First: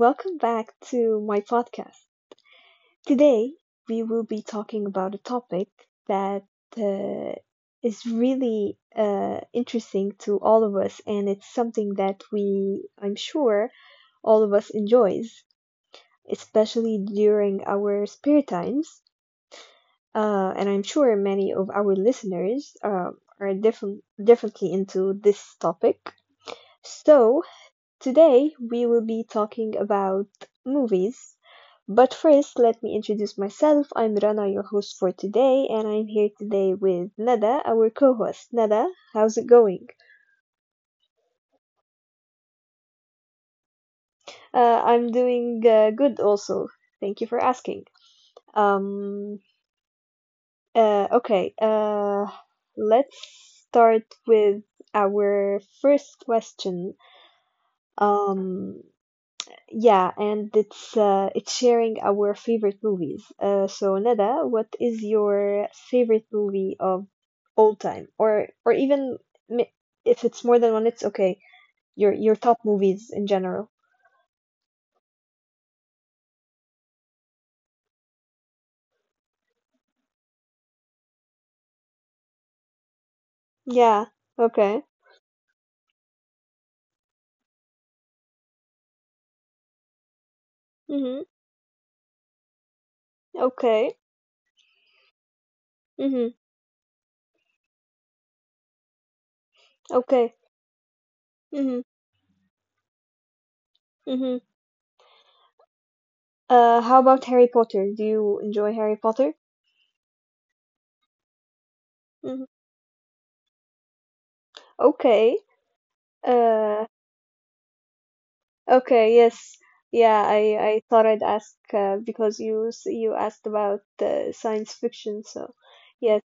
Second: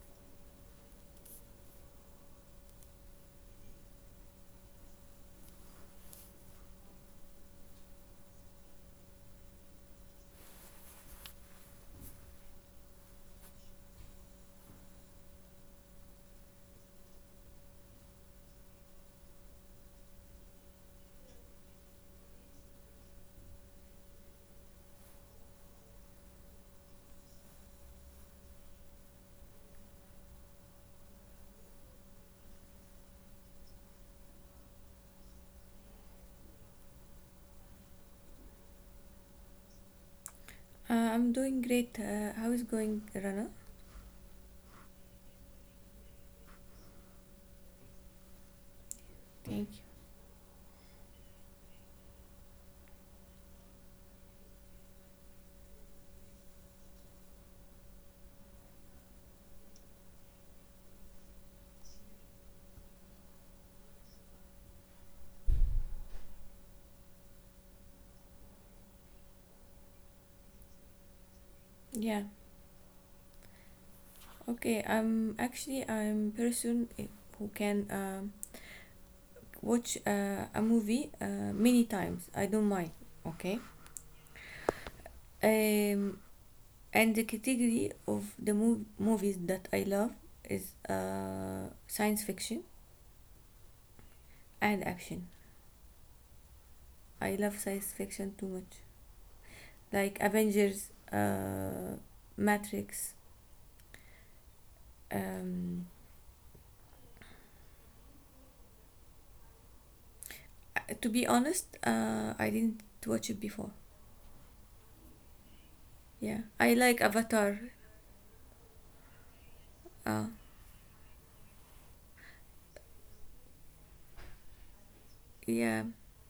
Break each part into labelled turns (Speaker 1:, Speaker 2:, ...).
Speaker 1: welcome back to my podcast. Today, we will be talking about a topic that uh, is really interesting to all of us, and it's something that I'm sure, all of us enjoys, especially during our spare times. And I'm sure many of our listeners are differently into this topic. So, today we will be talking about movies. But first, let me introduce myself. I'm Rana, your host for today, and I'm here today with Nada, our co host. Nada, how's it going?
Speaker 2: I'm doing great. How is going, Rana?
Speaker 1: I'm doing good also. Thank you for asking. Um, uh, okay, uh, let's start with our first question. Um, Yeah, and it's sharing our favorite movies. So Nada, what is your favorite movie of all time, or even m- if it's more than one, it's okay. Your
Speaker 2: Yeah.
Speaker 1: your top movies in general.
Speaker 2: Okay. I'm actually I'm person who can watch a movie many times. I don't mind. Okay.
Speaker 1: Yeah. Okay.
Speaker 2: Um, and the category of the movies that I love is
Speaker 1: Mhm.
Speaker 2: science fiction
Speaker 1: Okay.
Speaker 2: and action.
Speaker 1: Mhm.
Speaker 2: I love science fiction too much, like
Speaker 1: Okay.
Speaker 2: Avengers,
Speaker 1: Mhm.
Speaker 2: Matrix.
Speaker 1: Mhm.
Speaker 2: Um,
Speaker 1: How about Harry Potter? Do you enjoy Harry Potter?
Speaker 2: to be honest, I
Speaker 1: Mhm.
Speaker 2: didn't watch it before.
Speaker 1: Okay.
Speaker 2: Yeah, I
Speaker 1: Uh.
Speaker 2: like Avatar.
Speaker 1: Okay, yes.
Speaker 2: Uh,
Speaker 1: Yeah, I thought I'd ask because you asked about science fiction, so
Speaker 2: yeah,
Speaker 1: yes.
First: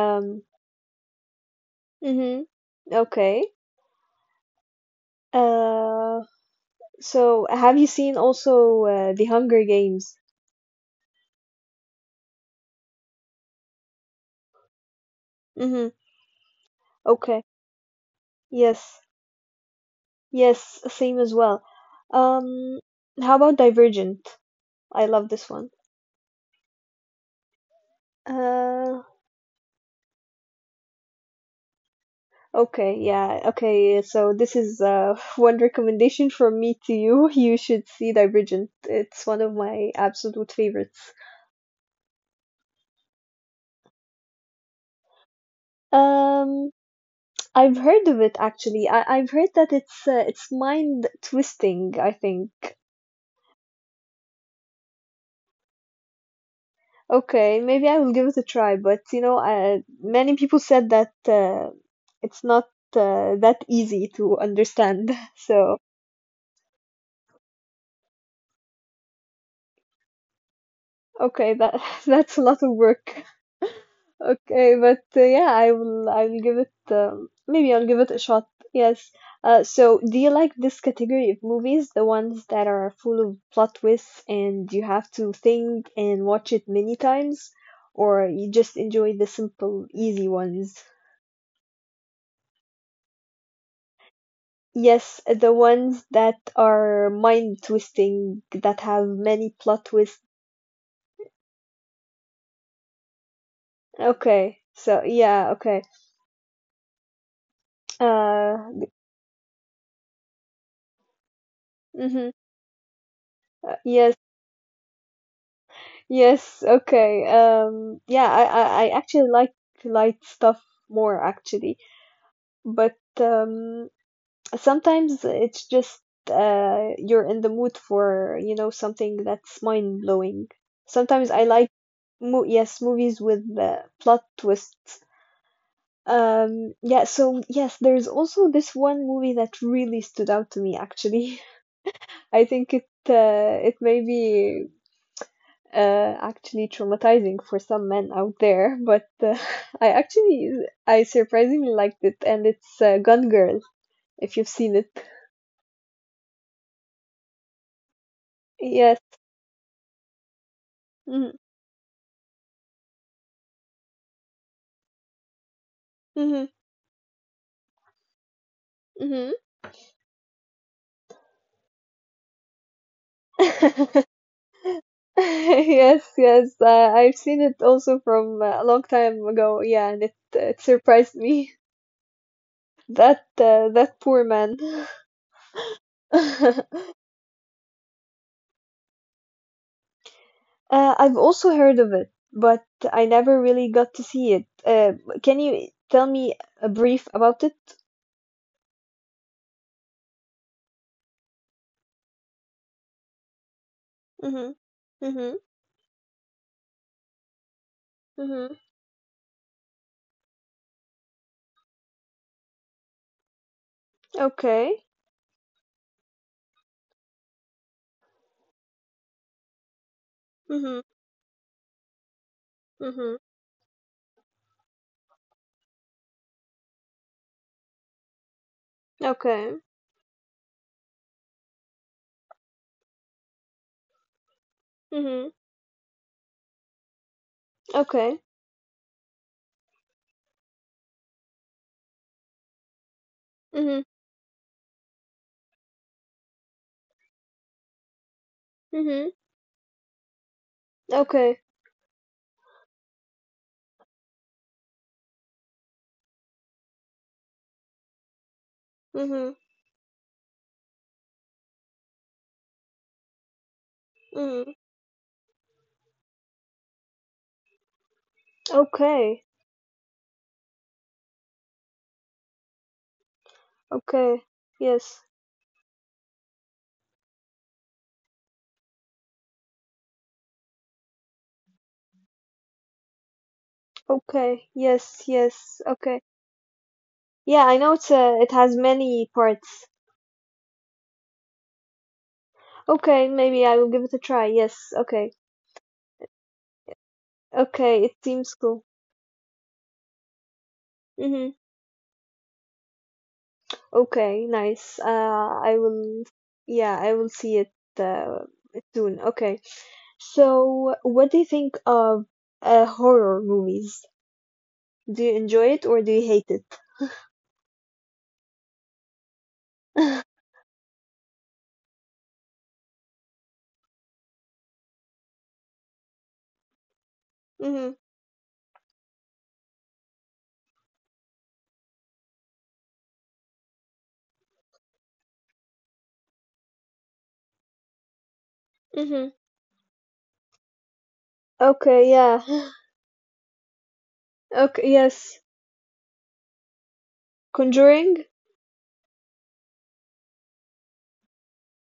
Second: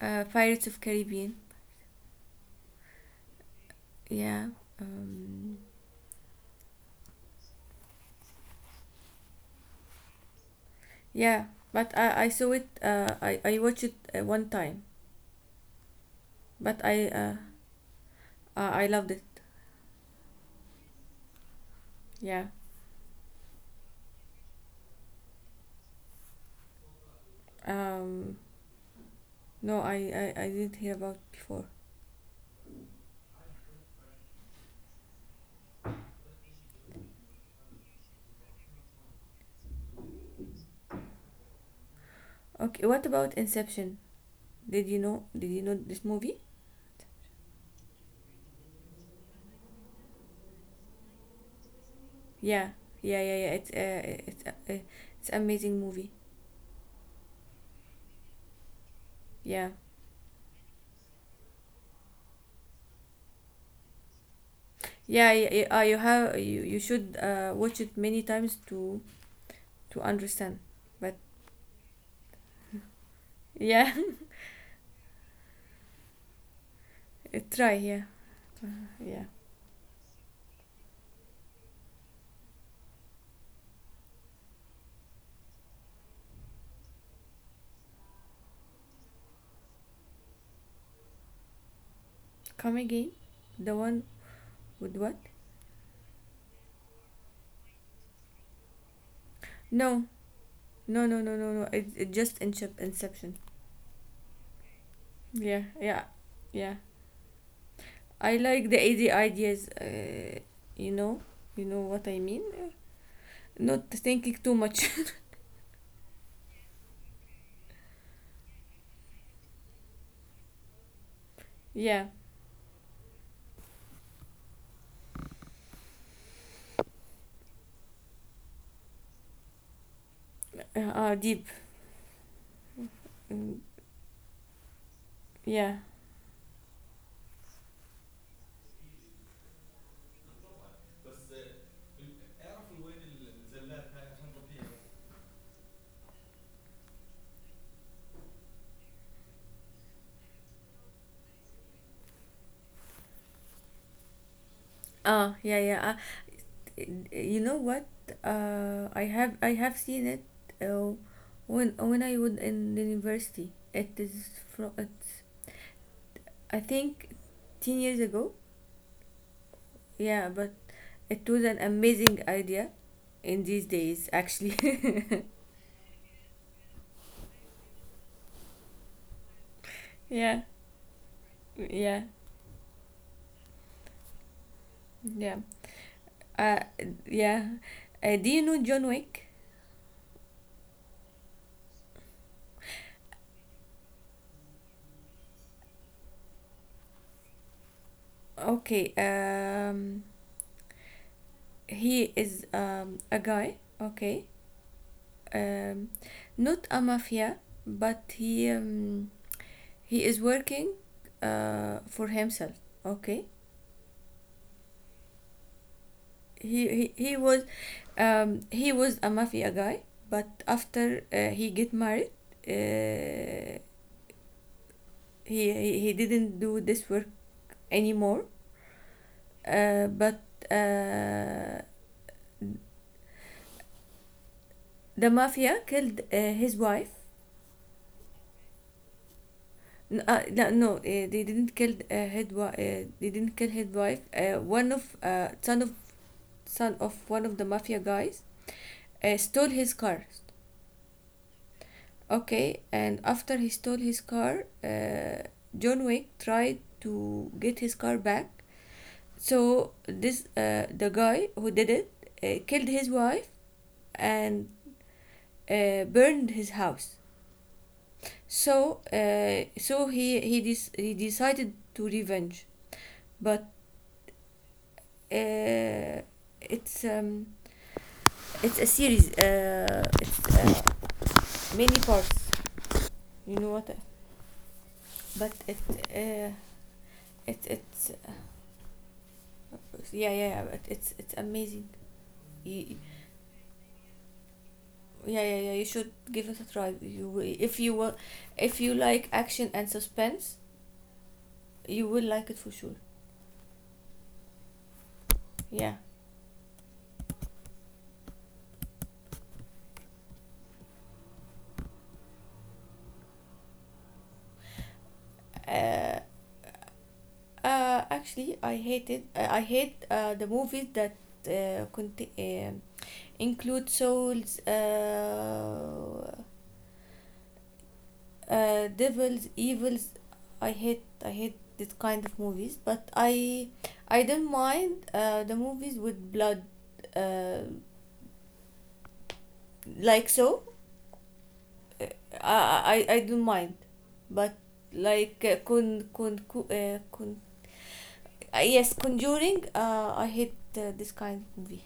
Speaker 2: Pirates of Caribbean.
Speaker 1: mm-hmm. Okay.
Speaker 2: Yeah, um,
Speaker 1: Uh, so have you seen also The Hunger Games?
Speaker 2: yeah. But I saw it. I watched it one time.
Speaker 1: Mm-hmm.
Speaker 2: But I uh,
Speaker 1: Okay.
Speaker 2: I I
Speaker 1: Yes.
Speaker 2: loved it.
Speaker 1: Yes, same as well.
Speaker 2: Yeah.
Speaker 1: Um, how about Divergent? I love this one.
Speaker 2: Um.
Speaker 1: Uh,
Speaker 2: No, I didn't hear about before.
Speaker 1: Okay, yeah, okay. So this is one recommendation from me to you. You should see Divergent. It's one of my absolute favorites.
Speaker 2: Okay. What about Inception? Did you know? Did you know this movie?
Speaker 1: Um, I've heard of it actually. I've heard that it's mind twisting, I think.
Speaker 2: Yeah, yeah, yeah, yeah. It's uh, uh, it's amazing movie.
Speaker 1: Okay, maybe I will give it a try, but you know,
Speaker 2: Yeah,
Speaker 1: many people said that it's not that easy to understand.
Speaker 2: yeah, yeah, yeah.
Speaker 1: So
Speaker 2: You have you you should watch it many times to understand. But
Speaker 1: okay, that that's a lot of work.
Speaker 2: yeah,
Speaker 1: Okay, but yeah, I will give it
Speaker 2: try.
Speaker 1: maybe I'll
Speaker 2: Yeah,
Speaker 1: give it a shot. Yes.
Speaker 2: yeah.
Speaker 1: So do you like this category of movies, the ones that are full of plot twists and you have to think and watch it many times, or you just enjoy the simple, easy ones?
Speaker 2: Come again. The one with what?
Speaker 1: Yes, the ones that are mind twisting, that have many plot
Speaker 2: No,
Speaker 1: twists.
Speaker 2: no, no, no, no, no. It just inception.
Speaker 1: Okay, so yeah,
Speaker 2: Yeah,
Speaker 1: okay.
Speaker 2: yeah, yeah. I
Speaker 1: Uh,
Speaker 2: like the AD ideas. You know, you know what I
Speaker 1: mm-hmm.
Speaker 2: mean.
Speaker 1: Uh,
Speaker 2: Not
Speaker 1: yes,
Speaker 2: thinking too much.
Speaker 1: Yes, okay. Yeah, I actually like light stuff more actually,
Speaker 2: Yeah.
Speaker 1: but sometimes it's just you're in the mood for, you know, something that's mind blowing. Sometimes
Speaker 2: Deep.
Speaker 1: I like mo yes, movies with
Speaker 2: Mm,
Speaker 1: plot twists.
Speaker 2: yeah.
Speaker 1: Yeah, so yes, there's also this one movie that really stood out to me actually. I think it maybe actually traumatizing for some men out there, but I actually I surprisingly liked it, and it's Gun Girl if you've seen it.
Speaker 2: Ah, yeah, yeah. You know what?
Speaker 1: Yes.
Speaker 2: I have seen it uh, when I was in the university. It is from it's
Speaker 1: Mm-hmm.
Speaker 2: I think 10 years ago.
Speaker 1: Hmm.
Speaker 2: Yeah, but it was an amazing idea in these days actually.
Speaker 1: Yes, yes. I've seen it also from a long time ago. Yeah, and
Speaker 2: Yeah,
Speaker 1: it surprised me
Speaker 2: yeah,
Speaker 1: that that poor man.
Speaker 2: yeah. Uh,
Speaker 1: Uh,
Speaker 2: yeah. Do you know John Wick?
Speaker 1: I've also heard of it, but I never really got to see it. Can you tell me a brief about it?
Speaker 2: Okay. He is a guy. Okay.
Speaker 1: Mhm. Mhm.
Speaker 2: Um, Not a mafia, but he
Speaker 1: Mhm.
Speaker 2: um he is working for himself. Okay,
Speaker 1: Okay.
Speaker 2: he he, he was he was a mafia guy, but
Speaker 1: Mhm.
Speaker 2: after he get married,
Speaker 1: Mhm.
Speaker 2: uh, he didn't do this work anymore.
Speaker 1: Okay.
Speaker 2: But uh, the
Speaker 1: Mhm.
Speaker 2: mafia killed his wife.
Speaker 1: Okay.
Speaker 2: No, no, they didn't kill his wife. They didn't kill his
Speaker 1: Mhm.
Speaker 2: wife. One of Son of one of the mafia guys
Speaker 1: Mhm.
Speaker 2: stole his car.
Speaker 1: Okay.
Speaker 2: Okay, and after he stole his car, John Wick tried to get his car back.
Speaker 1: Mhm.
Speaker 2: So this the guy who did it killed his wife and
Speaker 1: Mhm.
Speaker 2: burned his house. So
Speaker 1: Okay.
Speaker 2: uh, so he decided to revenge. but
Speaker 1: Okay. Yes.
Speaker 2: uh, it's um, it's a series. It's many parts. You know what? I-
Speaker 1: Okay. Yes.
Speaker 2: But it
Speaker 1: Yes. Okay.
Speaker 2: uh, it
Speaker 1: Yeah, I know
Speaker 2: it's
Speaker 1: it has many parts.
Speaker 2: yeah, yeah, yeah. But it's amazing. y-
Speaker 1: Okay, maybe I will give it a try. Yes. Okay.
Speaker 2: yeah, yeah, yeah. You should give it a try.
Speaker 1: Okay. It seems
Speaker 2: If
Speaker 1: cool.
Speaker 2: you like action and suspense,
Speaker 1: Mhm.
Speaker 2: you will like it for sure.
Speaker 1: Okay, nice. I
Speaker 2: Yeah.
Speaker 1: will, yeah, I will see it uh, soon. Okay. So, what do you think of horror movies? Do you enjoy it or do
Speaker 2: Uh,
Speaker 1: you hate it?
Speaker 2: Actually, I hated. I hate the movies that uh, conti- um include souls,
Speaker 1: Mm-hmm.
Speaker 2: devils, evils. I hate. I hate this kind of movies. But I don't mind the movies with blood, uh,
Speaker 1: Mm-hmm.
Speaker 2: like so.
Speaker 1: Okay, yeah.
Speaker 2: I, I don't mind, but
Speaker 1: Okay,
Speaker 2: like
Speaker 1: yes.
Speaker 2: con con co- con
Speaker 1: Conjuring?
Speaker 2: yes, Conjuring. I hate this kind of movie.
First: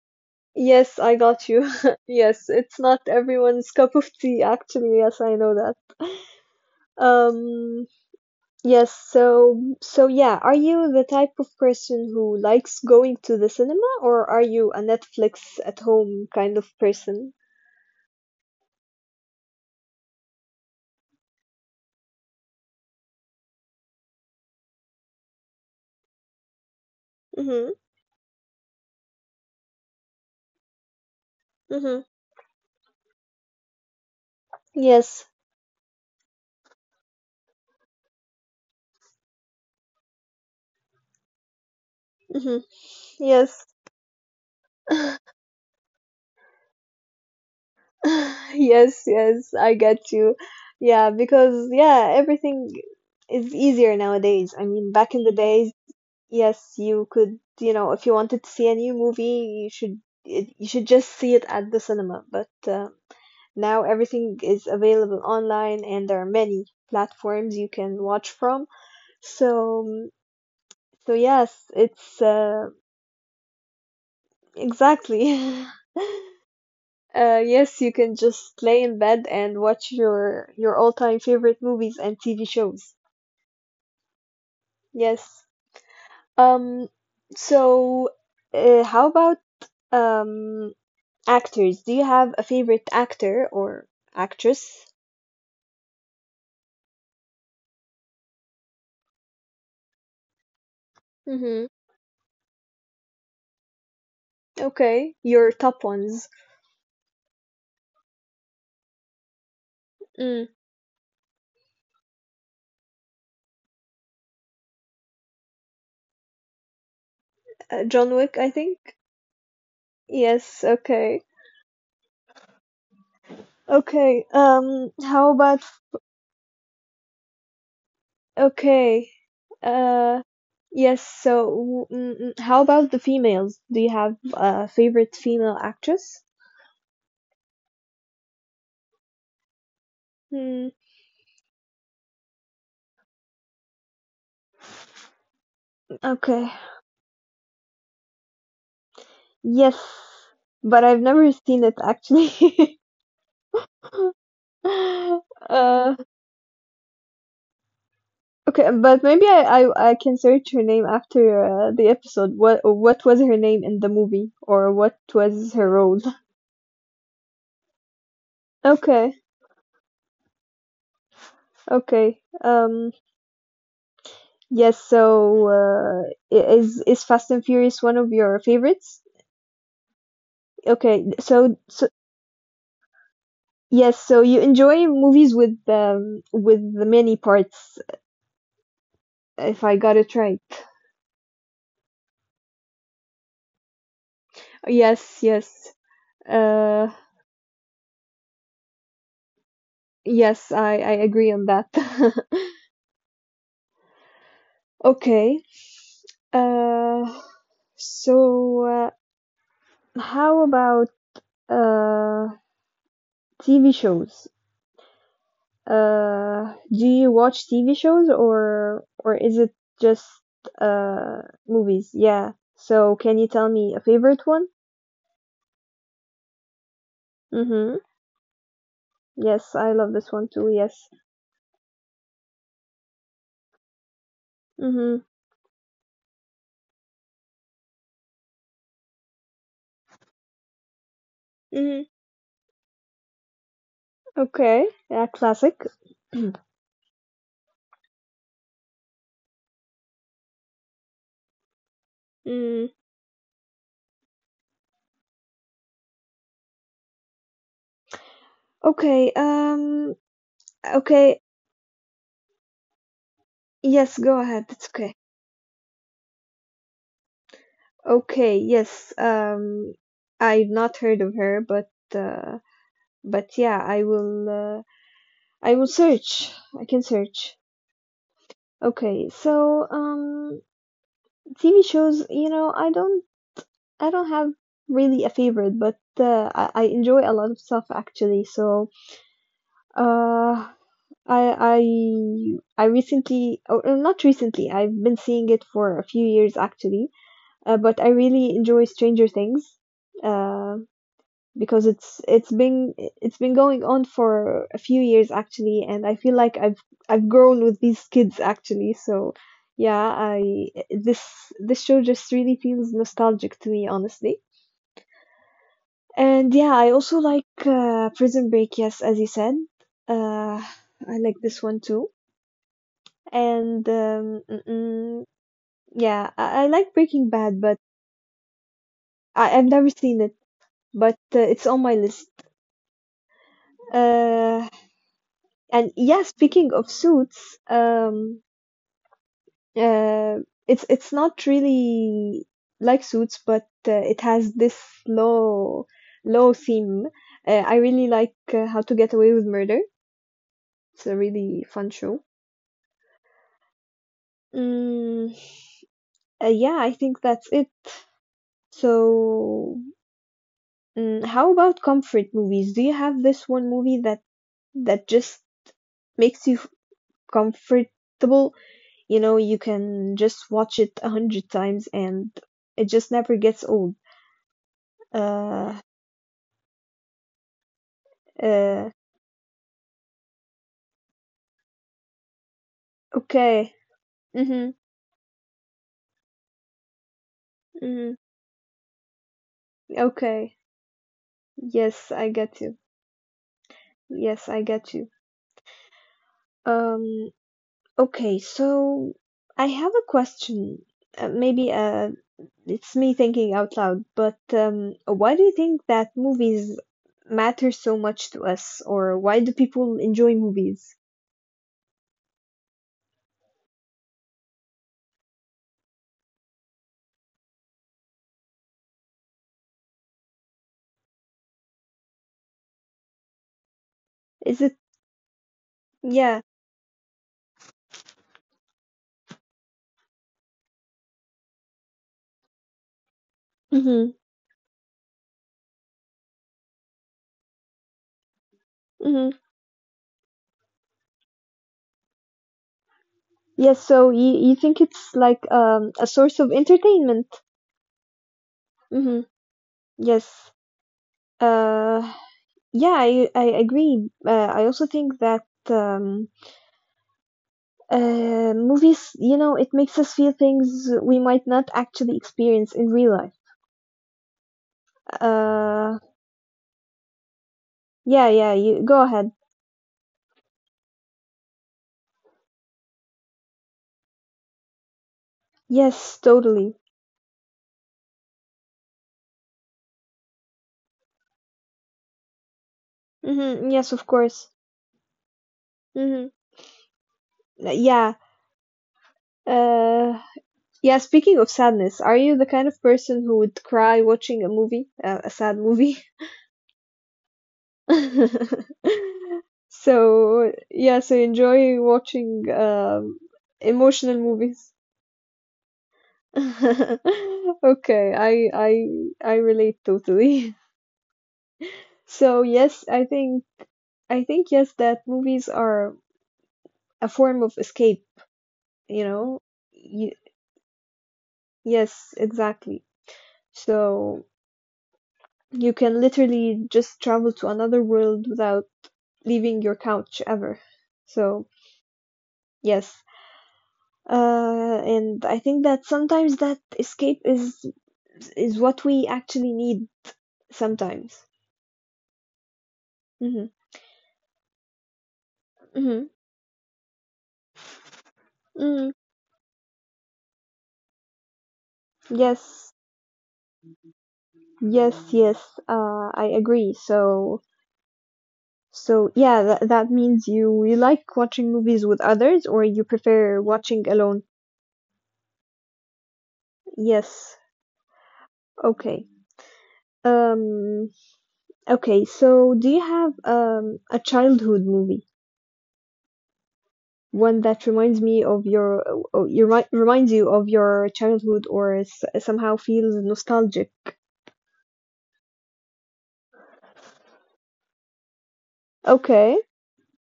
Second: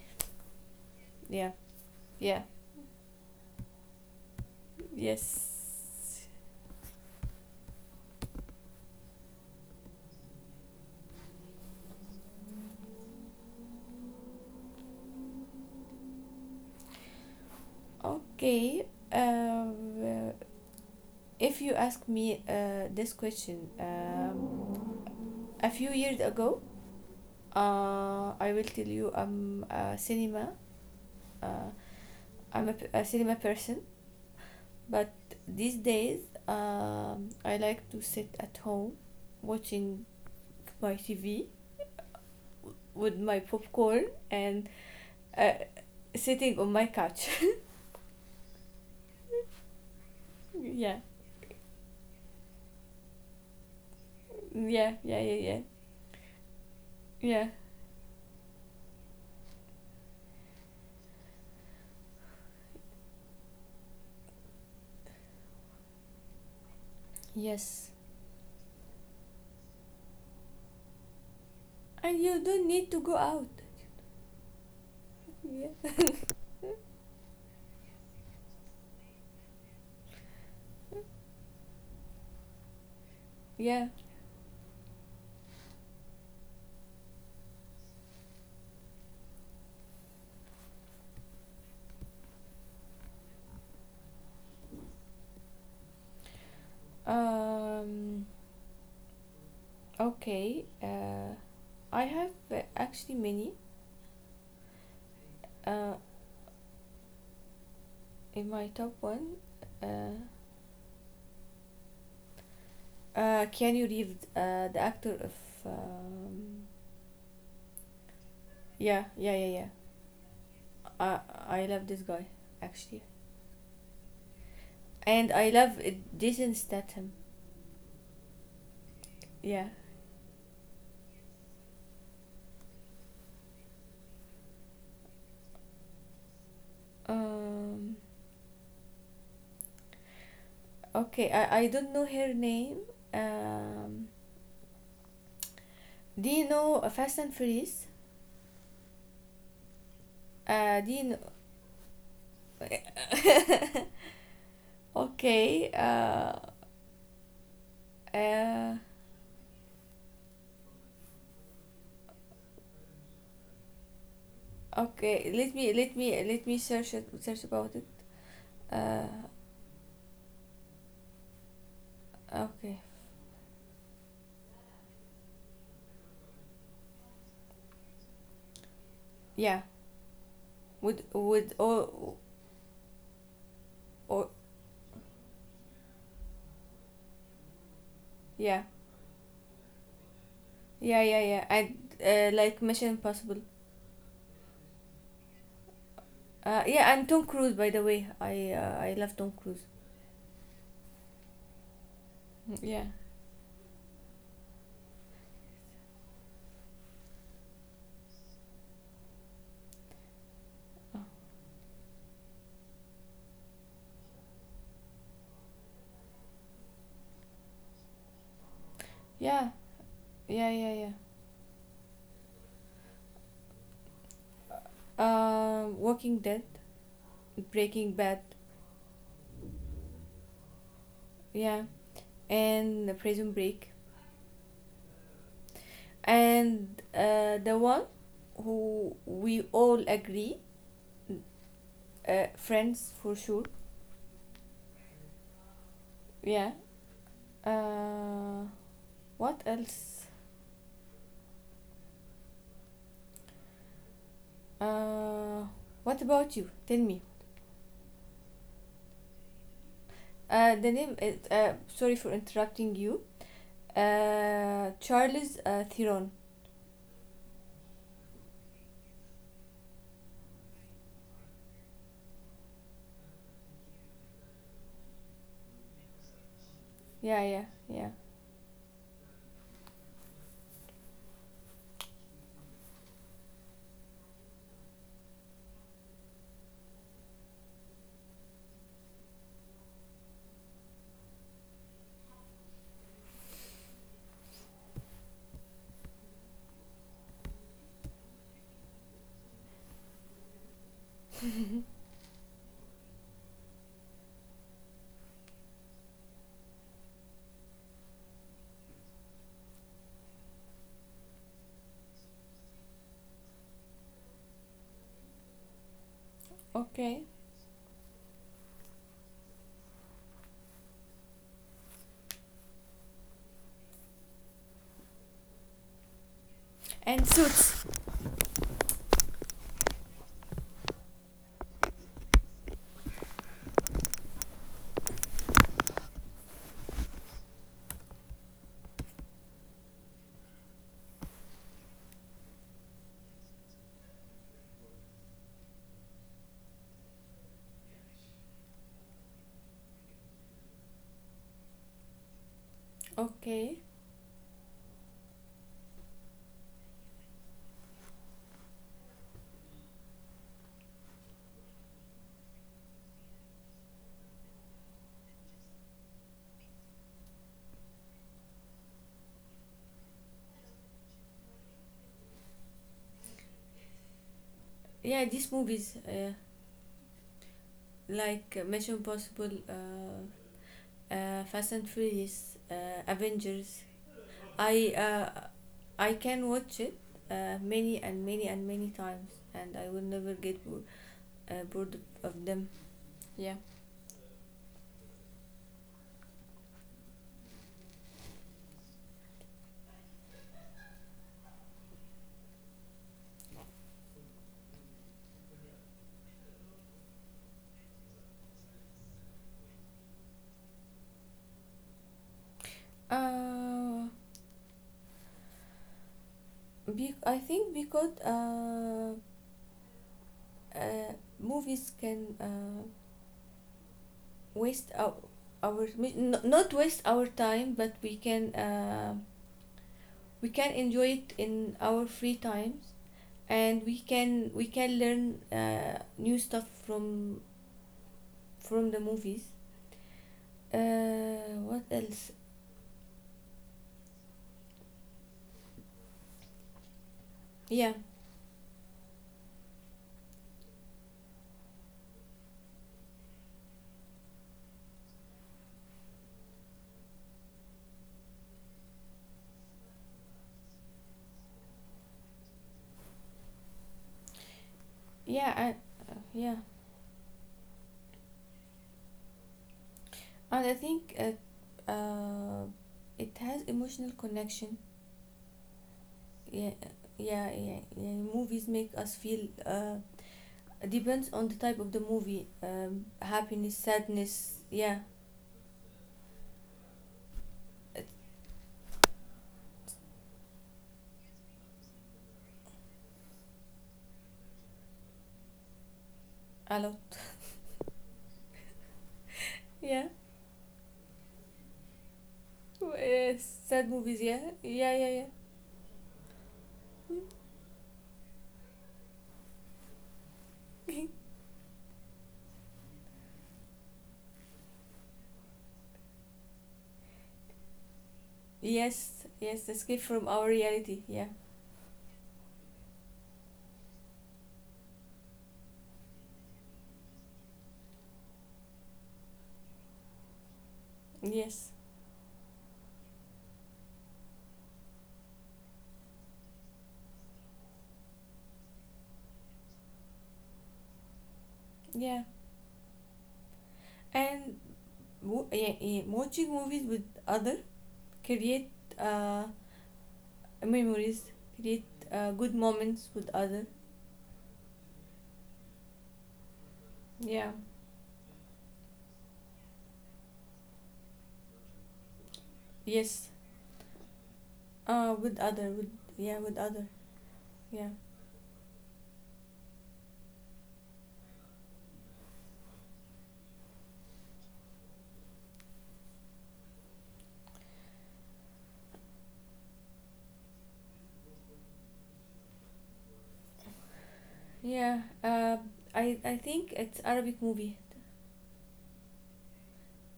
Speaker 1: Yes, I got
Speaker 2: Yeah,
Speaker 1: you.
Speaker 2: yeah,
Speaker 1: Yes, it's not everyone's cup of tea, actually. Yes, I know that.
Speaker 2: yes.
Speaker 1: Um, Yes, so yeah, are you the type of person who likes going to the cinema or are you a Netflix at home kind of person?
Speaker 2: Okay. Um, if you ask me this question a few years ago,
Speaker 1: Mm-hmm.
Speaker 2: I will tell you I'm a cinema. Uh,
Speaker 1: Mm-hmm.
Speaker 2: I'm a cinema person. But
Speaker 1: Yes.
Speaker 2: these days, I like to sit at home watching my TV
Speaker 1: Mm-hmm.
Speaker 2: with my
Speaker 1: Yes.
Speaker 2: popcorn and uh, sitting on my couch.
Speaker 1: Yes, yes, I get you.
Speaker 2: Yeah,
Speaker 1: Yeah, because yeah, everything is easier nowadays. I
Speaker 2: yeah,
Speaker 1: mean, back
Speaker 2: yeah,
Speaker 1: in
Speaker 2: yeah,
Speaker 1: the
Speaker 2: yeah,
Speaker 1: days, yes, you could,
Speaker 2: yeah.
Speaker 1: you know, if you wanted to see a new movie, you should just see it at the cinema, but now everything is available online and there are many platforms you
Speaker 2: Yes.
Speaker 1: can watch from. So, so yes, it's
Speaker 2: And you don't need to go out.
Speaker 1: exactly.
Speaker 2: Yeah.
Speaker 1: Yes, you can just lay in bed and watch your all-time favorite movies and TV shows.
Speaker 2: Yeah.
Speaker 1: Yes. Um, so how about um actors? Do you have a favorite actor or actress?
Speaker 2: Um, okay.
Speaker 1: Mm-hmm.
Speaker 2: I have actually many.
Speaker 1: Okay, your top
Speaker 2: Uh,
Speaker 1: ones.
Speaker 2: in my top one, uh,
Speaker 1: Mm.
Speaker 2: Keanu Reeves, the actor of um,
Speaker 1: John Wick, I think.
Speaker 2: yeah, yeah, yeah, yeah.
Speaker 1: Yes,
Speaker 2: I
Speaker 1: okay.
Speaker 2: I love this guy actually,
Speaker 1: Okay, um, how
Speaker 2: and I
Speaker 1: about,
Speaker 2: love Jason Statham.
Speaker 1: okay,
Speaker 2: Yeah.
Speaker 1: uh, yes, so, how about the females? Do you have a favorite female actress?
Speaker 2: Um.
Speaker 1: Hmm,
Speaker 2: Okay. I don't know her name. Um. Do
Speaker 1: okay.
Speaker 2: you know Fast and Furious?
Speaker 1: Yes, but
Speaker 2: Do
Speaker 1: I've
Speaker 2: you know?
Speaker 1: never seen it actually.
Speaker 2: Okay.
Speaker 1: Uh, okay,
Speaker 2: Uh.
Speaker 1: but maybe I can search her name after the episode. What was her name in the movie, or what
Speaker 2: Okay.
Speaker 1: was
Speaker 2: Let
Speaker 1: her
Speaker 2: me let
Speaker 1: role?
Speaker 2: me let me search about it. Uh.
Speaker 1: Okay, okay.
Speaker 2: Okay.
Speaker 1: Yes, so is Fast and Furious one of your favorites?
Speaker 2: Yeah.
Speaker 1: Okay,
Speaker 2: Would
Speaker 1: so yes, so
Speaker 2: or
Speaker 1: you enjoy movies with the many parts,
Speaker 2: yeah,
Speaker 1: if I got it right.
Speaker 2: yeah, yeah, yeah, and like Mission Impossible.
Speaker 1: Yes, yes.
Speaker 2: Yeah,
Speaker 1: Uh,
Speaker 2: and Tom Cruise, by the way, I love Tom Cruise.
Speaker 1: yes, I agree on that.
Speaker 2: Yeah,
Speaker 1: Okay. Uh, so uh, how about uh TV shows? Do you watch TV shows or is
Speaker 2: yeah,
Speaker 1: it just
Speaker 2: yeah, yeah, yeah.
Speaker 1: uh movies? Yeah. So can you tell me a favorite one?
Speaker 2: Walking Dead,
Speaker 1: Mm-hmm.
Speaker 2: Breaking Bad,
Speaker 1: Yes, I love this one too. Yes.
Speaker 2: yeah, and Prison Break,
Speaker 1: Mm-hmm.
Speaker 2: and the one who we all agree,
Speaker 1: Mm-hmm.
Speaker 2: Friends for sure.
Speaker 1: Okay. Yeah, classic.
Speaker 2: Yeah. Uh, What else?
Speaker 1: Mm.
Speaker 2: Uh, what about you? Tell me.
Speaker 1: Okay.
Speaker 2: The name is,
Speaker 1: Okay.
Speaker 2: sorry for interrupting you.
Speaker 1: Yes. Go ahead. It's okay.
Speaker 2: Charles Theron.
Speaker 1: Okay. Yes. I've not heard of her, uh, but yeah, I will. I will search. I can
Speaker 2: Yeah,
Speaker 1: search.
Speaker 2: yeah, yeah.
Speaker 1: Okay, so TV shows, you know, I don't have really a favorite, but I enjoy a lot of stuff actually. So, uh, I I recently, or not recently, I've been seeing it for a few years actually, but I really enjoy Stranger Things, uh, because it's been going on for a few years actually, and I feel like I've grown with these kids actually. So yeah, I this show just really feels nostalgic to me honestly. And yeah, I
Speaker 2: Okay.
Speaker 1: also like Prison Break, yes, as you said. Uh, I like this one too. And um, yeah, I like
Speaker 2: And
Speaker 1: Breaking Bad, but
Speaker 2: Suits.
Speaker 1: I've never seen it, but it's on my list uh. And yeah, speaking of suits, uh, it's not really like suits, but it has this low low theme. I really like How to Get Away with Murder. It's a really fun show.
Speaker 2: Okay.
Speaker 1: Mm, yeah, I think that's it. So, mm, how about comfort movies? Do you have this one movie that just makes you comfortable? You know, you can just watch it a hundred times and it just never gets old.
Speaker 2: Yeah, these
Speaker 1: Uh,
Speaker 2: movies, like
Speaker 1: uh,
Speaker 2: Mission Impossible, Fast and Furious,
Speaker 1: okay.
Speaker 2: Avengers.
Speaker 1: Mhm.
Speaker 2: I uh, I can watch it many
Speaker 1: Mhm.
Speaker 2: and many and many times, and I will never
Speaker 1: Okay.
Speaker 2: get bored
Speaker 1: Yes, I
Speaker 2: of
Speaker 1: get
Speaker 2: them.
Speaker 1: you.
Speaker 2: Yeah.
Speaker 1: Yes, I get you. Um, okay, so I have a question. Maybe it's me thinking out loud, but why do you think that movies matter so much to us, or why do people enjoy movies?
Speaker 2: Uh, I think because uh, movies can
Speaker 1: Is it,
Speaker 2: waste our mi- n-
Speaker 1: yeah.
Speaker 2: not waste our time, but we can enjoy it in our free times, and we
Speaker 1: Mm-hmm.
Speaker 2: can we can learn new stuff from the
Speaker 1: Mm-hmm.
Speaker 2: movies. What else?
Speaker 1: Yes, so you think it's like a source of entertainment.
Speaker 2: Yeah,
Speaker 1: Mm-hmm. Yes. Uh, yeah, I agree. I also think that um uh movies, you know, it makes us feel things we might not actually experience in real life.
Speaker 2: yeah.
Speaker 1: Uh,
Speaker 2: Yeah,
Speaker 1: yeah, yeah, you go ahead.
Speaker 2: and I think it has emotional connection.
Speaker 1: Yes,
Speaker 2: Yeah,
Speaker 1: totally.
Speaker 2: yeah, yeah, yeah. Movies make us feel depends on the type of the movie.
Speaker 1: Mm-hmm.
Speaker 2: Happiness,
Speaker 1: Yes, of course.
Speaker 2: sadness, yeah,
Speaker 1: Mm-hmm.
Speaker 2: it,
Speaker 1: Yeah. Uh, yeah, speaking of sadness, are you the kind of person who would cry watching a movie, a sad movie?
Speaker 2: a lot. Yeah.
Speaker 1: So yeah, so enjoy watching
Speaker 2: Uh, Sad movies,
Speaker 1: emotional
Speaker 2: yeah,
Speaker 1: movies.
Speaker 2: yeah, yeah, yeah.
Speaker 1: Okay, I relate totally. So yes, I think yes that movies are a form of escape, you
Speaker 2: Yes,
Speaker 1: know?
Speaker 2: yes, escape
Speaker 1: Y
Speaker 2: from our reality, yeah,
Speaker 1: Yes, exactly. So you can literally just travel to another world without leaving your couch ever. So
Speaker 2: yes,
Speaker 1: yes. And I think that sometimes that escape is what we actually need sometimes.
Speaker 2: yeah.
Speaker 1: Mhm.
Speaker 2: And yeah, yeah,
Speaker 1: Mhm.
Speaker 2: watching movies with other create
Speaker 1: Mm.
Speaker 2: uh, memories, create good
Speaker 1: Yes.
Speaker 2: moments with other.
Speaker 1: Yes, yes. I agree. So
Speaker 2: Yeah,
Speaker 1: so yeah, that that means you you like watching movies with others or you
Speaker 2: yes,
Speaker 1: prefer watching alone.
Speaker 2: with other, with yeah, with other,
Speaker 1: Yes.
Speaker 2: yeah,
Speaker 1: Okay. Um, okay, so do you have a childhood movie, one that reminds me of your reminds you of your childhood or somehow feels nostalgic?
Speaker 2: yeah. I think it's Arabic movie.
Speaker 1: Okay,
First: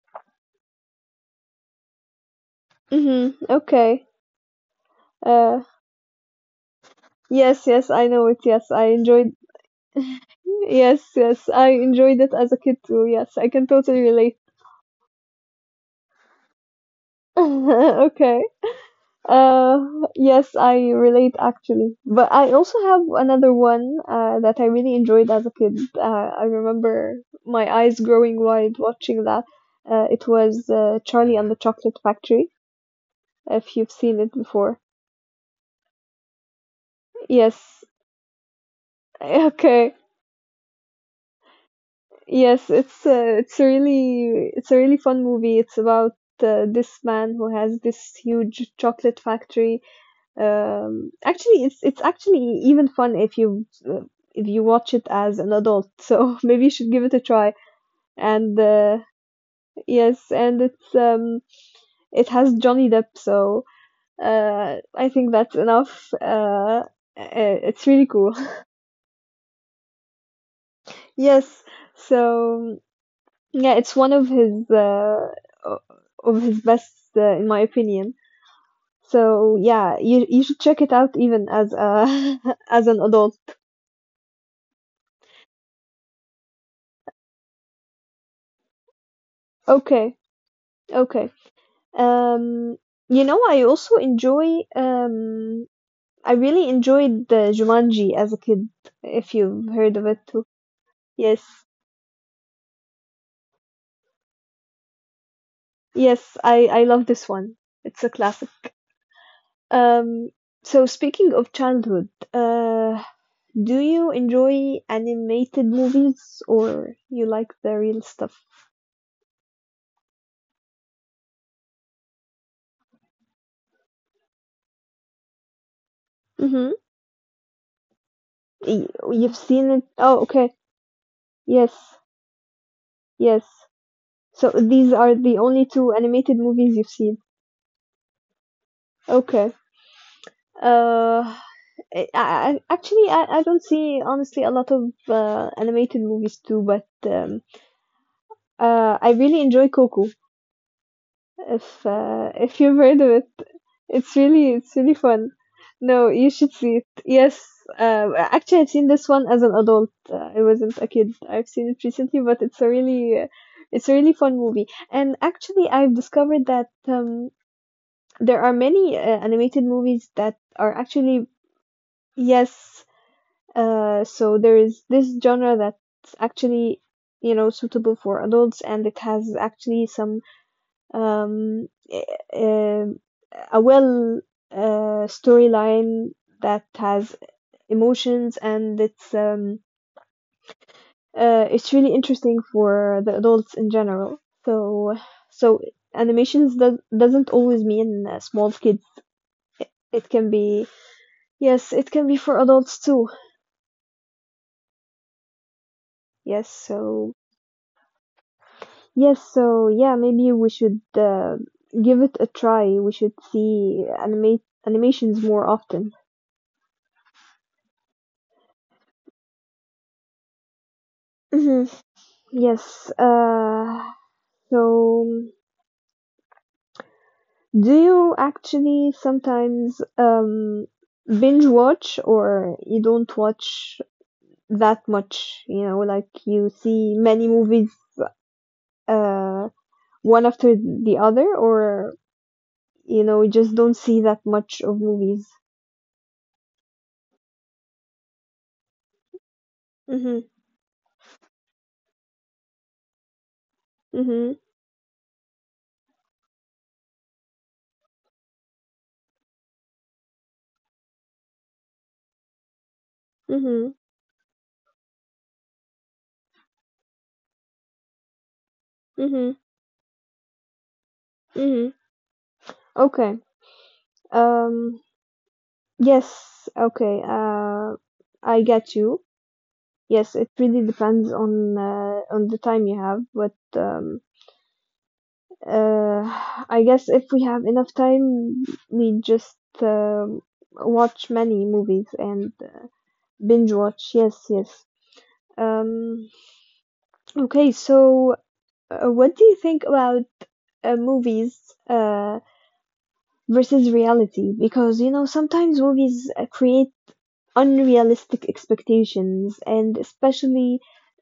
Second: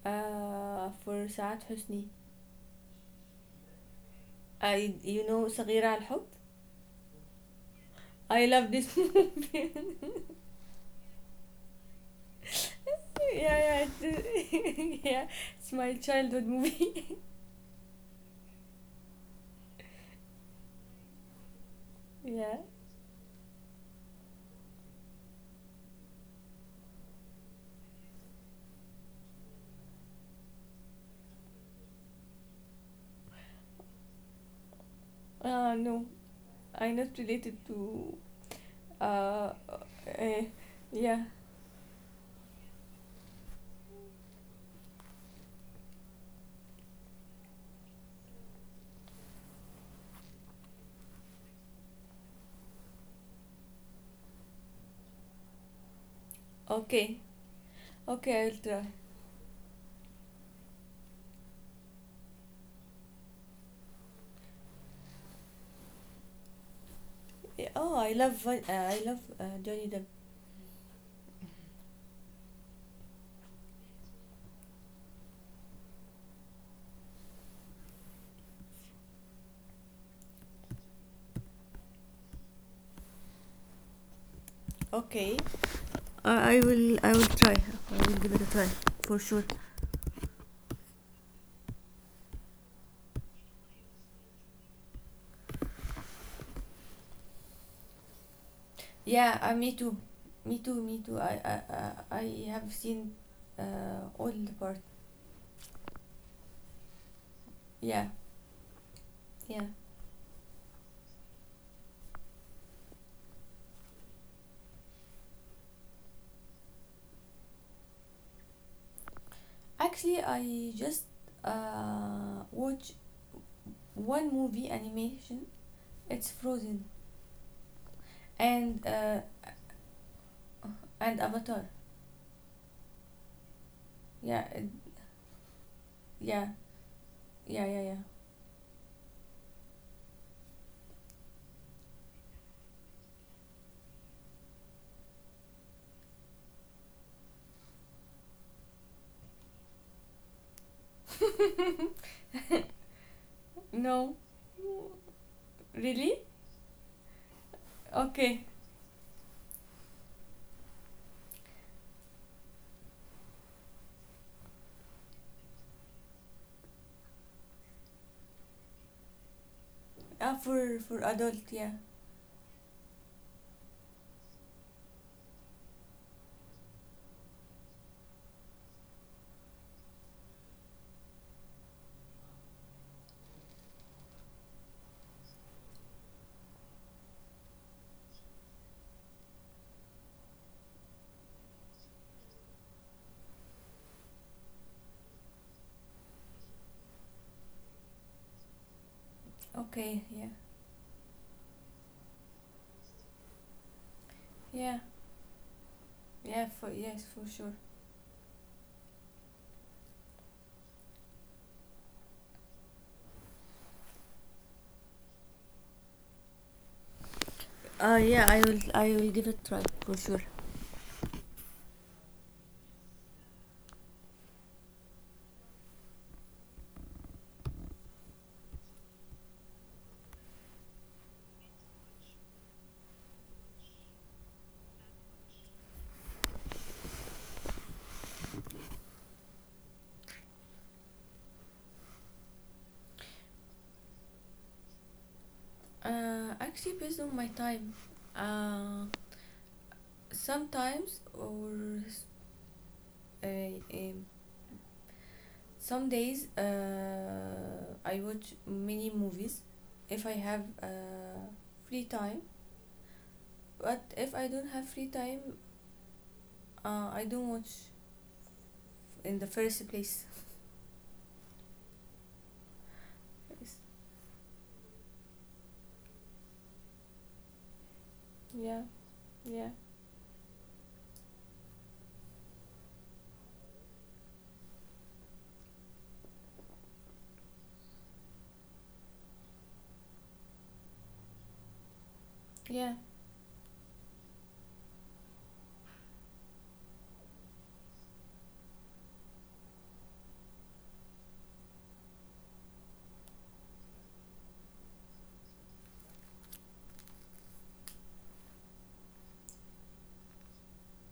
Speaker 2: آه for سعاد حسني.
Speaker 1: mm-hmm. Okay,
Speaker 2: I You know
Speaker 1: uh,
Speaker 2: صغيرة على الحب.
Speaker 1: yes, I know
Speaker 2: I
Speaker 1: it.
Speaker 2: love
Speaker 1: Yes, I
Speaker 2: this
Speaker 1: enjoyed
Speaker 2: movie.
Speaker 1: yes, yes, I enjoyed it as a kid too. Yes, I
Speaker 2: Yeah,
Speaker 1: can
Speaker 2: yeah,
Speaker 1: totally relate.
Speaker 2: yeah, it's my childhood movie.
Speaker 1: Okay. Uh, yes, I relate actually. But I
Speaker 2: Yeah.
Speaker 1: also have another one that I really enjoyed as a kid. I remember my eyes growing wide watching that. It was Charlie and the Chocolate Factory, if you've seen it before.
Speaker 2: No, I'm not related
Speaker 1: Yes.
Speaker 2: to. uh, uh
Speaker 1: Okay.
Speaker 2: eh, yeah.
Speaker 1: Yes, it's it's a really fun movie. It's about this man who has this huge chocolate factory. Actually, it's actually even fun if you watch it as an adult. So maybe you should give it a
Speaker 2: Okay,
Speaker 1: try.
Speaker 2: okay,
Speaker 1: And
Speaker 2: I'll try.
Speaker 1: yes, and it's it has Johnny Depp. So I think that's enough.
Speaker 2: Yeah,
Speaker 1: It's
Speaker 2: oh,
Speaker 1: really
Speaker 2: I
Speaker 1: cool.
Speaker 2: love uh, I love Johnny Depp.
Speaker 1: Yes. So yeah, it's one of his o- of his best in my opinion. So yeah, you should check it out even as a as an adult.
Speaker 2: Okay, I I will I will try I will give it a try for sure.
Speaker 1: Okay. Okay. Um, you know, I also enjoy I really enjoyed the Jumanji as a kid, if
Speaker 2: Yeah,
Speaker 1: you've
Speaker 2: me
Speaker 1: heard of
Speaker 2: too.
Speaker 1: it too.
Speaker 2: Me too, me too.
Speaker 1: Yes.
Speaker 2: I have seen all the part.
Speaker 1: Yes, I love this one. It's a
Speaker 2: Yeah,
Speaker 1: classic.
Speaker 2: yeah.
Speaker 1: Um, so speaking of childhood, do you enjoy animated movies or you like the real stuff?
Speaker 2: Actually, I just watch one movie animation. It's
Speaker 1: Mm-hmm.
Speaker 2: Frozen and uh
Speaker 1: You've seen it. Oh, okay.
Speaker 2: and
Speaker 1: Yes.
Speaker 2: Avatar.
Speaker 1: Yes. So
Speaker 2: Yeah,
Speaker 1: these are the only two animated
Speaker 2: yeah,
Speaker 1: movies you've seen.
Speaker 2: yeah, yeah, yeah.
Speaker 1: Okay. Uh, I actually I don't see honestly a lot of animated movies too, but I really enjoy Coco. If you've heard of it, it's
Speaker 2: No,
Speaker 1: really it's really fun. No, you
Speaker 2: really?
Speaker 1: should see it. Yes,
Speaker 2: Okay.
Speaker 1: actually I've seen this one as an adult. I wasn't a kid. I've seen it recently, but it's a really fun movie. And actually I've discovered that there are many animated movies that
Speaker 2: Ah,
Speaker 1: are
Speaker 2: for
Speaker 1: actually
Speaker 2: adult, yeah.
Speaker 1: yes. So there is this genre that's actually, you know, suitable for adults, and it has actually some um, uh, a well storyline that has emotions, and it's really interesting for the adults in general. So so animations doesn't always mean small kids. It
Speaker 2: Okay,
Speaker 1: can
Speaker 2: yeah,
Speaker 1: be yes, it can be for adults too.
Speaker 2: yeah,
Speaker 1: Yes,
Speaker 2: yeah. For
Speaker 1: so
Speaker 2: yes, for sure.
Speaker 1: yes, so yeah, maybe we should give it a try. We should see animate animations more often.
Speaker 2: Yeah, I will give it a try for sure.
Speaker 1: Mhm. Yes. So, do you actually sometimes binge watch, or you don't watch that much? You know, like you see many movies uh, one after the other, or you just don't see that much of movies.
Speaker 2: Actually, based on my time, uh,
Speaker 1: Mm-hmm.
Speaker 2: sometimes or uh, um,
Speaker 1: Mm-hmm.
Speaker 2: some days I watch many movies if I have free time.
Speaker 1: Mm-hmm.
Speaker 2: But if I don't have free time, I don't watch in
Speaker 1: Mm-hmm.
Speaker 2: the first place.
Speaker 1: Mm-hmm. Okay.
Speaker 2: Yes.
Speaker 1: Um. Yes. Okay. I
Speaker 2: Yeah,
Speaker 1: get you.
Speaker 2: yeah,
Speaker 1: Yes, it really depends on the time you have, but. Uh. I guess if we have enough time, we just um watch many movies and
Speaker 2: yeah,
Speaker 1: binge watch. Yes. Yes. Um. Okay. So, what do you think about movies? Uh. Versus reality, because you know sometimes movies create unrealistic expectations, and especially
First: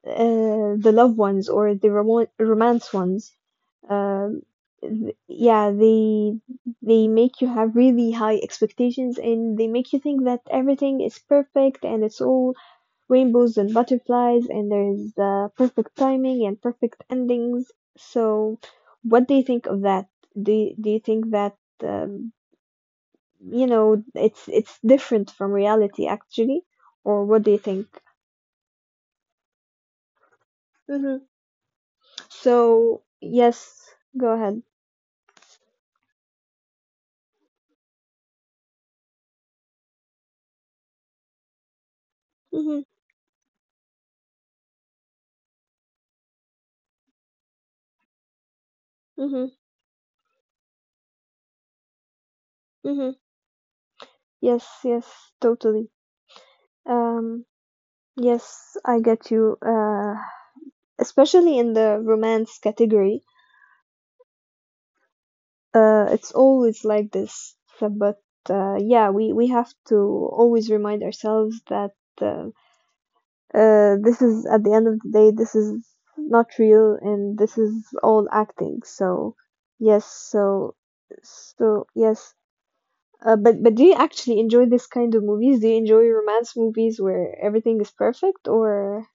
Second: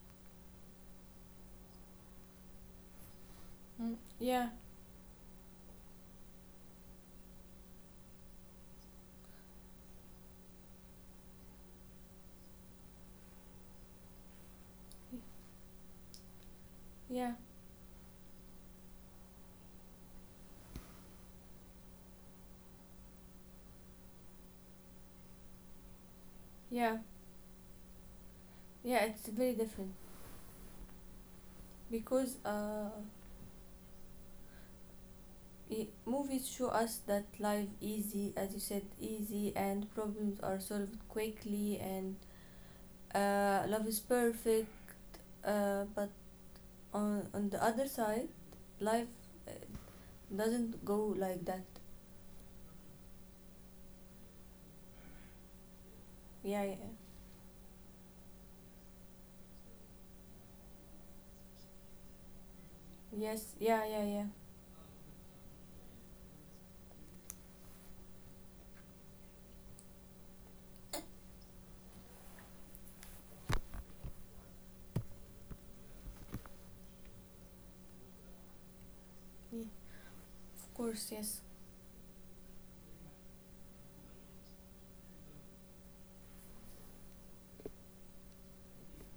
Speaker 1: the love ones or the romance ones,
Speaker 2: mm,
Speaker 1: um,
Speaker 2: yeah,
Speaker 1: yeah, they make you have really high expectations and they make you think that everything is perfect and it's all rainbows and butterflies and there's perfect timing and perfect
Speaker 2: yeah,
Speaker 1: endings. So what do you think of that? Do you think that um, you know, it's different from reality actually,
Speaker 2: yeah,
Speaker 1: or what do you think?
Speaker 2: yeah. It's very different
Speaker 1: Hmm.
Speaker 2: because
Speaker 1: So yes, go ahead.
Speaker 2: movies show us that life easy as you said easy and problems are solved quickly, and
Speaker 1: Hmm.
Speaker 2: love is perfect, but on the other side life uh,
Speaker 1: Hmm.
Speaker 2: doesn't go like that.
Speaker 1: Hmm. Yes, yes, totally.
Speaker 2: Yeah, yeah,
Speaker 1: um yes, I get you. Especially in the romance category.
Speaker 2: yes, yeah, yeah, yeah,
Speaker 1: It's always like this. So, but yeah, we have to always remind ourselves that uh, this is at the end of the day, this is not real and this is all acting. So
Speaker 2: yeah,
Speaker 1: yes,
Speaker 2: of
Speaker 1: so
Speaker 2: course, yes.
Speaker 1: so yes. But do you actually enjoy this kind of movies? Do you enjoy romance movies where everything is perfect, or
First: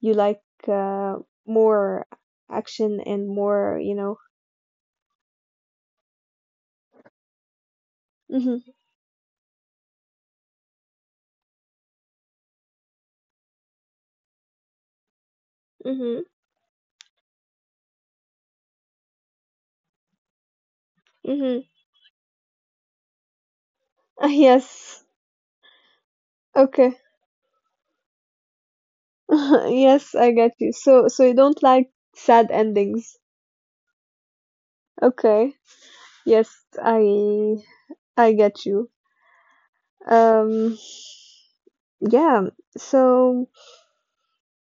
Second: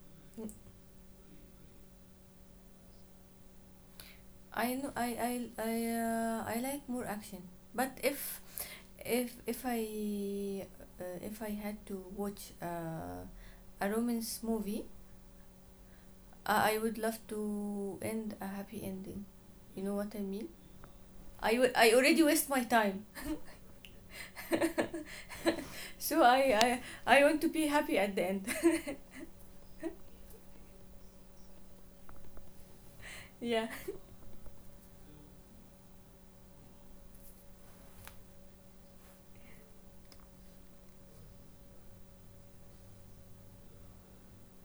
Speaker 1: you like
Speaker 2: Mm.
Speaker 1: uh, more action and more, you know.
Speaker 2: I know. I like more action, but
Speaker 1: Mhm.
Speaker 2: if if i if I had to watch a romance movie,
Speaker 1: Mhm.
Speaker 2: I would love to end a happy ending. You know what I mean? I,
Speaker 1: Mhm.
Speaker 2: w- I already waste my time.
Speaker 1: Yes,
Speaker 2: So, I,
Speaker 1: okay.
Speaker 2: I I want to be happy at the end.
Speaker 1: Yes, I get you. So so you don't like sad endings?
Speaker 2: Yeah.
Speaker 1: Okay. Yes, I I get you. Um, yeah. So,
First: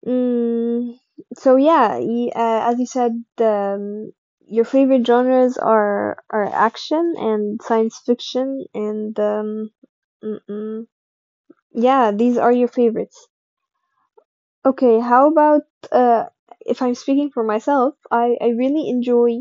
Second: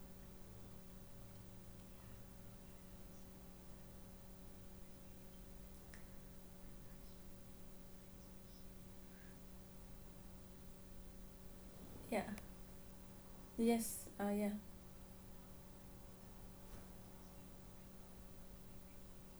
Speaker 1: mm, so yeah. As you said, um, your favorite genres are action and science fiction, and mm-mm. Yeah,
Speaker 2: Yeah.
Speaker 1: these are your favorites.
Speaker 2: Yes. Yeah.
Speaker 1: Okay. How about uh, if I'm speaking for myself, I really enjoy.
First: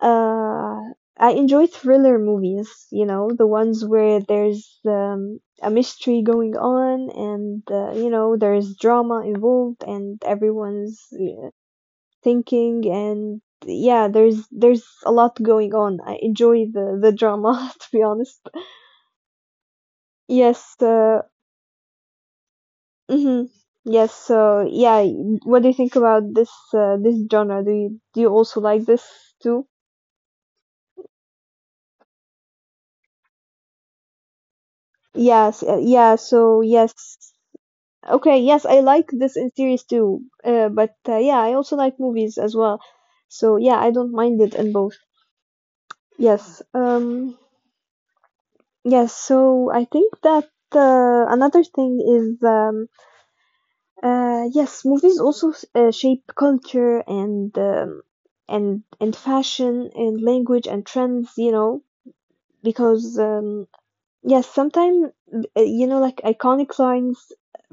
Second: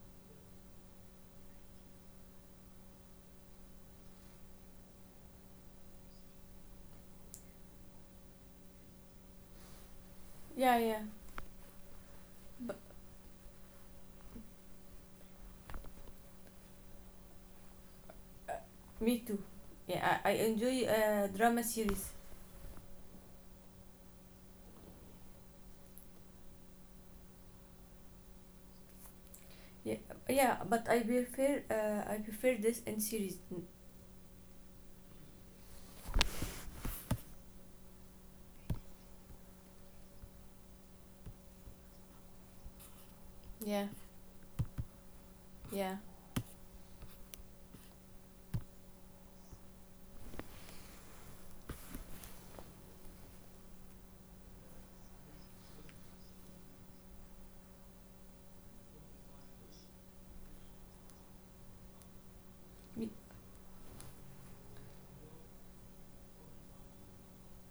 Speaker 1: Uh, I enjoy thriller movies, you know, the ones where there's a mystery going on and, you know, there's drama involved and
Speaker 2: Yeah,
Speaker 1: everyone's
Speaker 2: yeah. But,
Speaker 1: thinking and yeah, there's a lot going on. I enjoy the drama, to be honest.
Speaker 2: uh, me too. Yeah, I
Speaker 1: Yes,
Speaker 2: enjoy drama series.
Speaker 1: mhm. Yes, so yeah, what do you think about this this genre? Do you also like this too?
Speaker 2: Yeah, yeah, but I prefer this in series. Mm.
Speaker 1: Yes, yeah, so yes. Okay, yes, I like this in series too. But yeah, I also like movies as well. So yeah,
Speaker 2: Yeah,
Speaker 1: I don't mind it in both.
Speaker 2: yeah.
Speaker 1: Yes. Yes, so I think that another thing is yes, movies also shape culture and fashion and language and trends, you know,
Speaker 2: Me-
Speaker 1: because yes, sometimes you know, like iconic lines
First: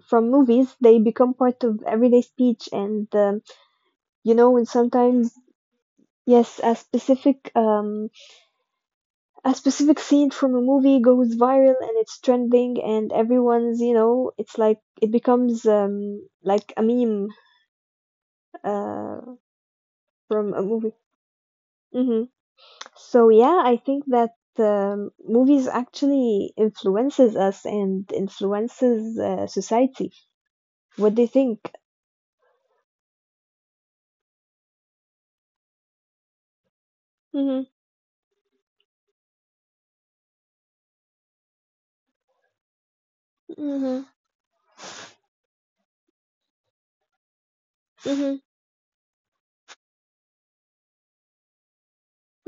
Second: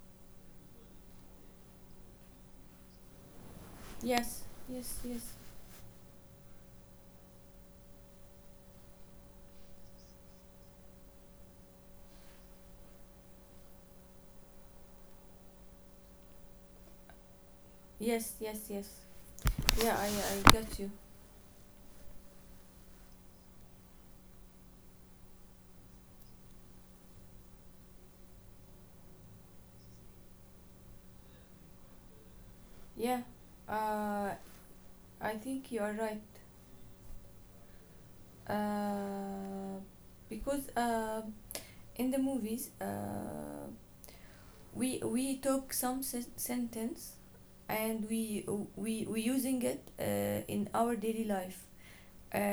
Speaker 1: from movies, they become part of everyday speech and you
Speaker 2: Yes,
Speaker 1: know and
Speaker 2: yes, yes.
Speaker 1: sometimes yes a specific scene from a movie goes viral and it's trending and everyone's, you know, it's like it becomes like a meme
Speaker 2: Yes, yes, yes.
Speaker 1: uh
Speaker 2: Yeah, I
Speaker 1: from a
Speaker 2: got you.
Speaker 1: movie. Hmm. So yeah, I think that movies actually influences us and influences society. What do you think?
Speaker 2: Yeah. Uh I think you are right.
Speaker 1: Mm-hmm,
Speaker 2: Uh, because in the movies,
Speaker 1: mm-hmm,
Speaker 2: we took some sentence, and
Speaker 1: mm-hmm,
Speaker 2: we using it in our daily life.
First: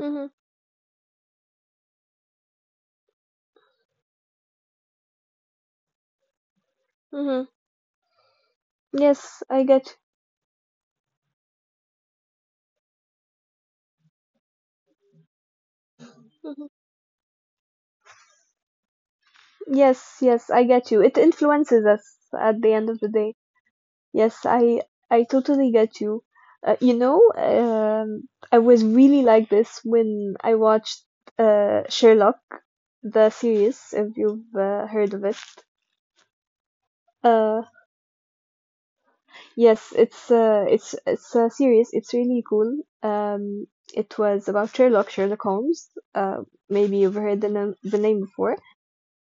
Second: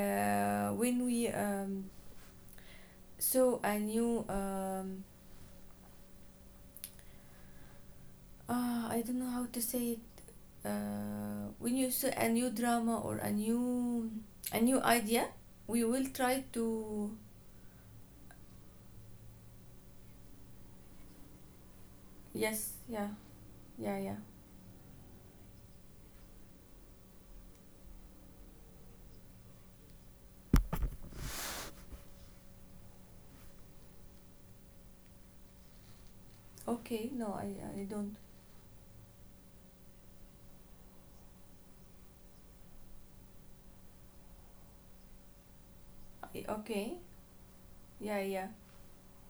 Speaker 1: mm-hmm.
Speaker 2: When we saw a new.
Speaker 1: Mm-hmm.
Speaker 2: I don't
Speaker 1: Yes,
Speaker 2: know how
Speaker 1: I
Speaker 2: to
Speaker 1: get.
Speaker 2: say it. When you saw a new drama or a new idea, we will try to.
Speaker 1: Yes, yes, I get you. It influences us at the
Speaker 2: Yes,
Speaker 1: end of the
Speaker 2: yeah,
Speaker 1: day.
Speaker 2: yeah, yeah.
Speaker 1: Yes, I totally get you. You know, I was really like this when I watched Sherlock, the series, if you've heard of it.
Speaker 2: Okay, no,
Speaker 1: Uh,
Speaker 2: I don't.
Speaker 1: yes, it's it's a series. It's really cool. It was about Sherlock, Sherlock Holmes. Uh,
Speaker 2: I,
Speaker 1: maybe
Speaker 2: okay,
Speaker 1: you've heard the
Speaker 2: yeah,
Speaker 1: name
Speaker 2: yeah,
Speaker 1: before.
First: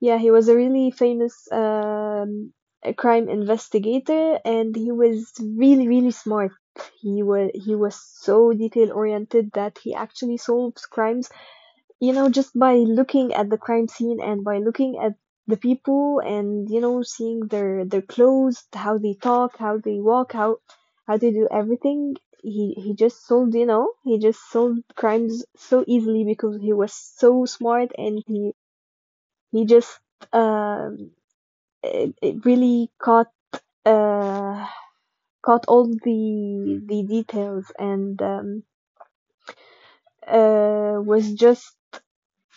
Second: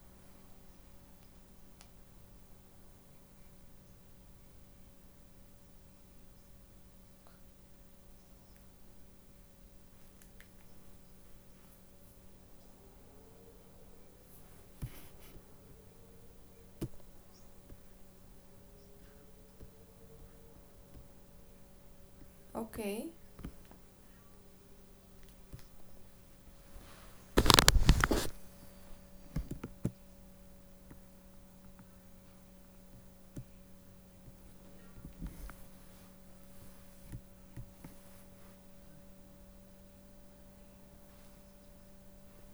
Speaker 1: Yeah, he was a really famous a crime investigator, and he was really, really smart. He was so detail oriented that he actually solves crimes, you know, just by looking at the crime scene and by looking at the people and you know seeing their clothes, how they talk, how they walk, how they do everything. He
Speaker 2: okay.
Speaker 1: just solved, you know, he just solved crimes so easily because he was so smart and he just um, it really caught uh, caught all the details and was just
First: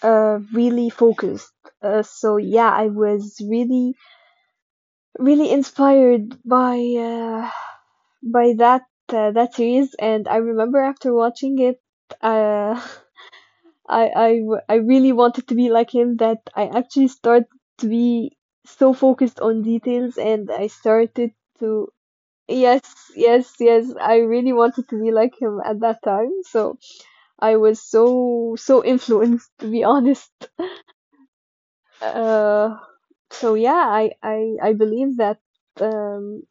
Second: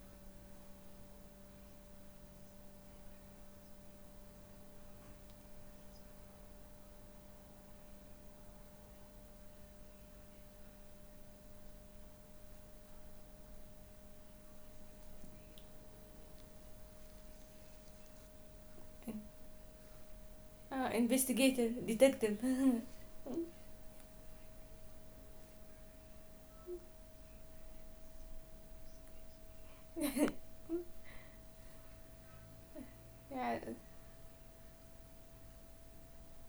Speaker 1: really focused. So yeah, I was really really inspired by that that series, and I remember after watching it. Uh, I really wanted to be like him, that I actually started to be so focused on details and I started
Speaker 2: Investigator,
Speaker 1: to.
Speaker 2: detective.
Speaker 1: Yes, yes, yes. I really wanted to be like him at that time. So I was so so influenced, to be honest. Uh, so
Speaker 2: Yeah,
Speaker 1: yeah, I believe that um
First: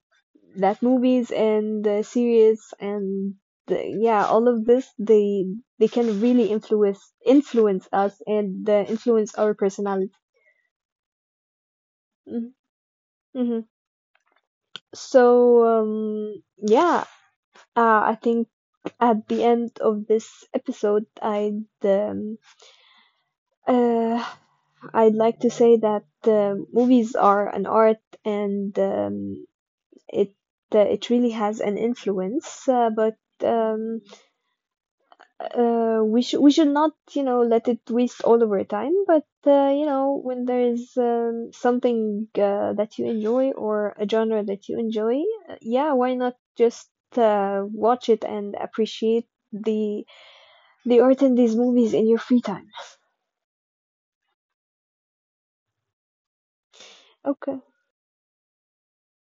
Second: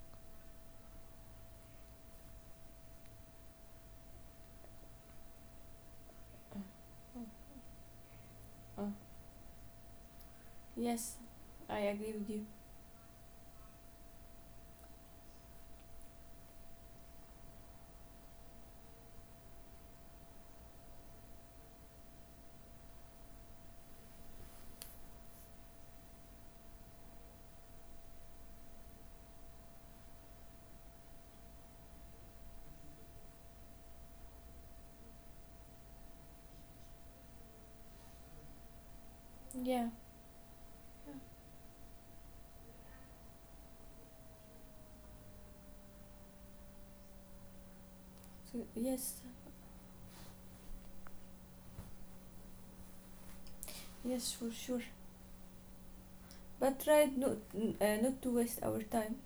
Speaker 1: that movies and series and yeah, all of this, they can really
Speaker 2: uh,
Speaker 1: influence influence us and
Speaker 2: uh,
Speaker 1: influence our personality.
Speaker 2: yes, I agree with you.
Speaker 1: Mm-hmm. Mm-hmm. So yeah, I think at the end of this episode, uh, I'd like to say that movies are an art, and it it really has an influence. But um, we should not, you know, let it waste all of our time. But you
Speaker 2: Yeah,
Speaker 1: know, when there is something that you enjoy or a genre that you enjoy, yeah, why not just watch it and
Speaker 2: so, yes,
Speaker 1: appreciate the The art in these movies in your free time.
Speaker 2: yes, for sure. But try not,
Speaker 1: Okay.
Speaker 2: not to waste our time.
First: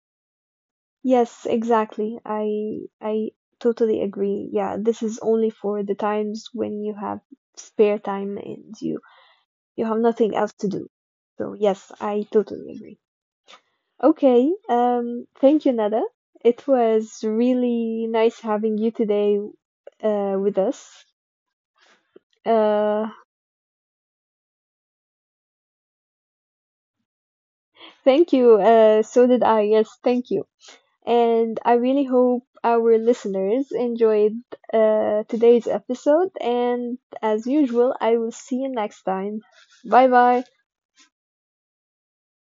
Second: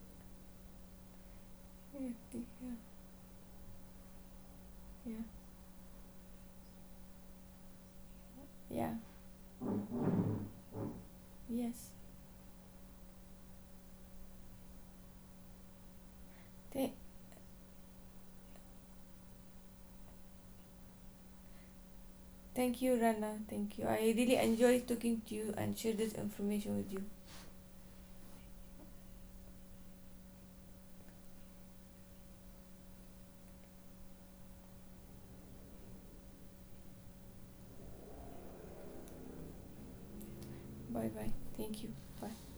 Speaker 1: Yes,
Speaker 2: Yeah,
Speaker 1: exactly.
Speaker 2: yeah,
Speaker 1: I totally agree. Yeah, this
Speaker 2: yeah,
Speaker 1: is only for the times when you have spare time and
Speaker 2: yeah,
Speaker 1: you have nothing else to do. So yes,
Speaker 2: yes.
Speaker 1: I totally agree. Okay, thank you, Nada. It
Speaker 2: Th-
Speaker 1: was really nice having you today with us.
Speaker 2: Thank you,
Speaker 1: Uh,
Speaker 2: Rana. Thank you. I really enjoyed talking to you and share this information with you.
Speaker 1: thank you. So did I. Yes, thank you. And I really hope our listeners enjoyed today's episode. And as usual, I will see you next time. Bye bye.
Speaker 2: Bye bye. Thank you. Bye.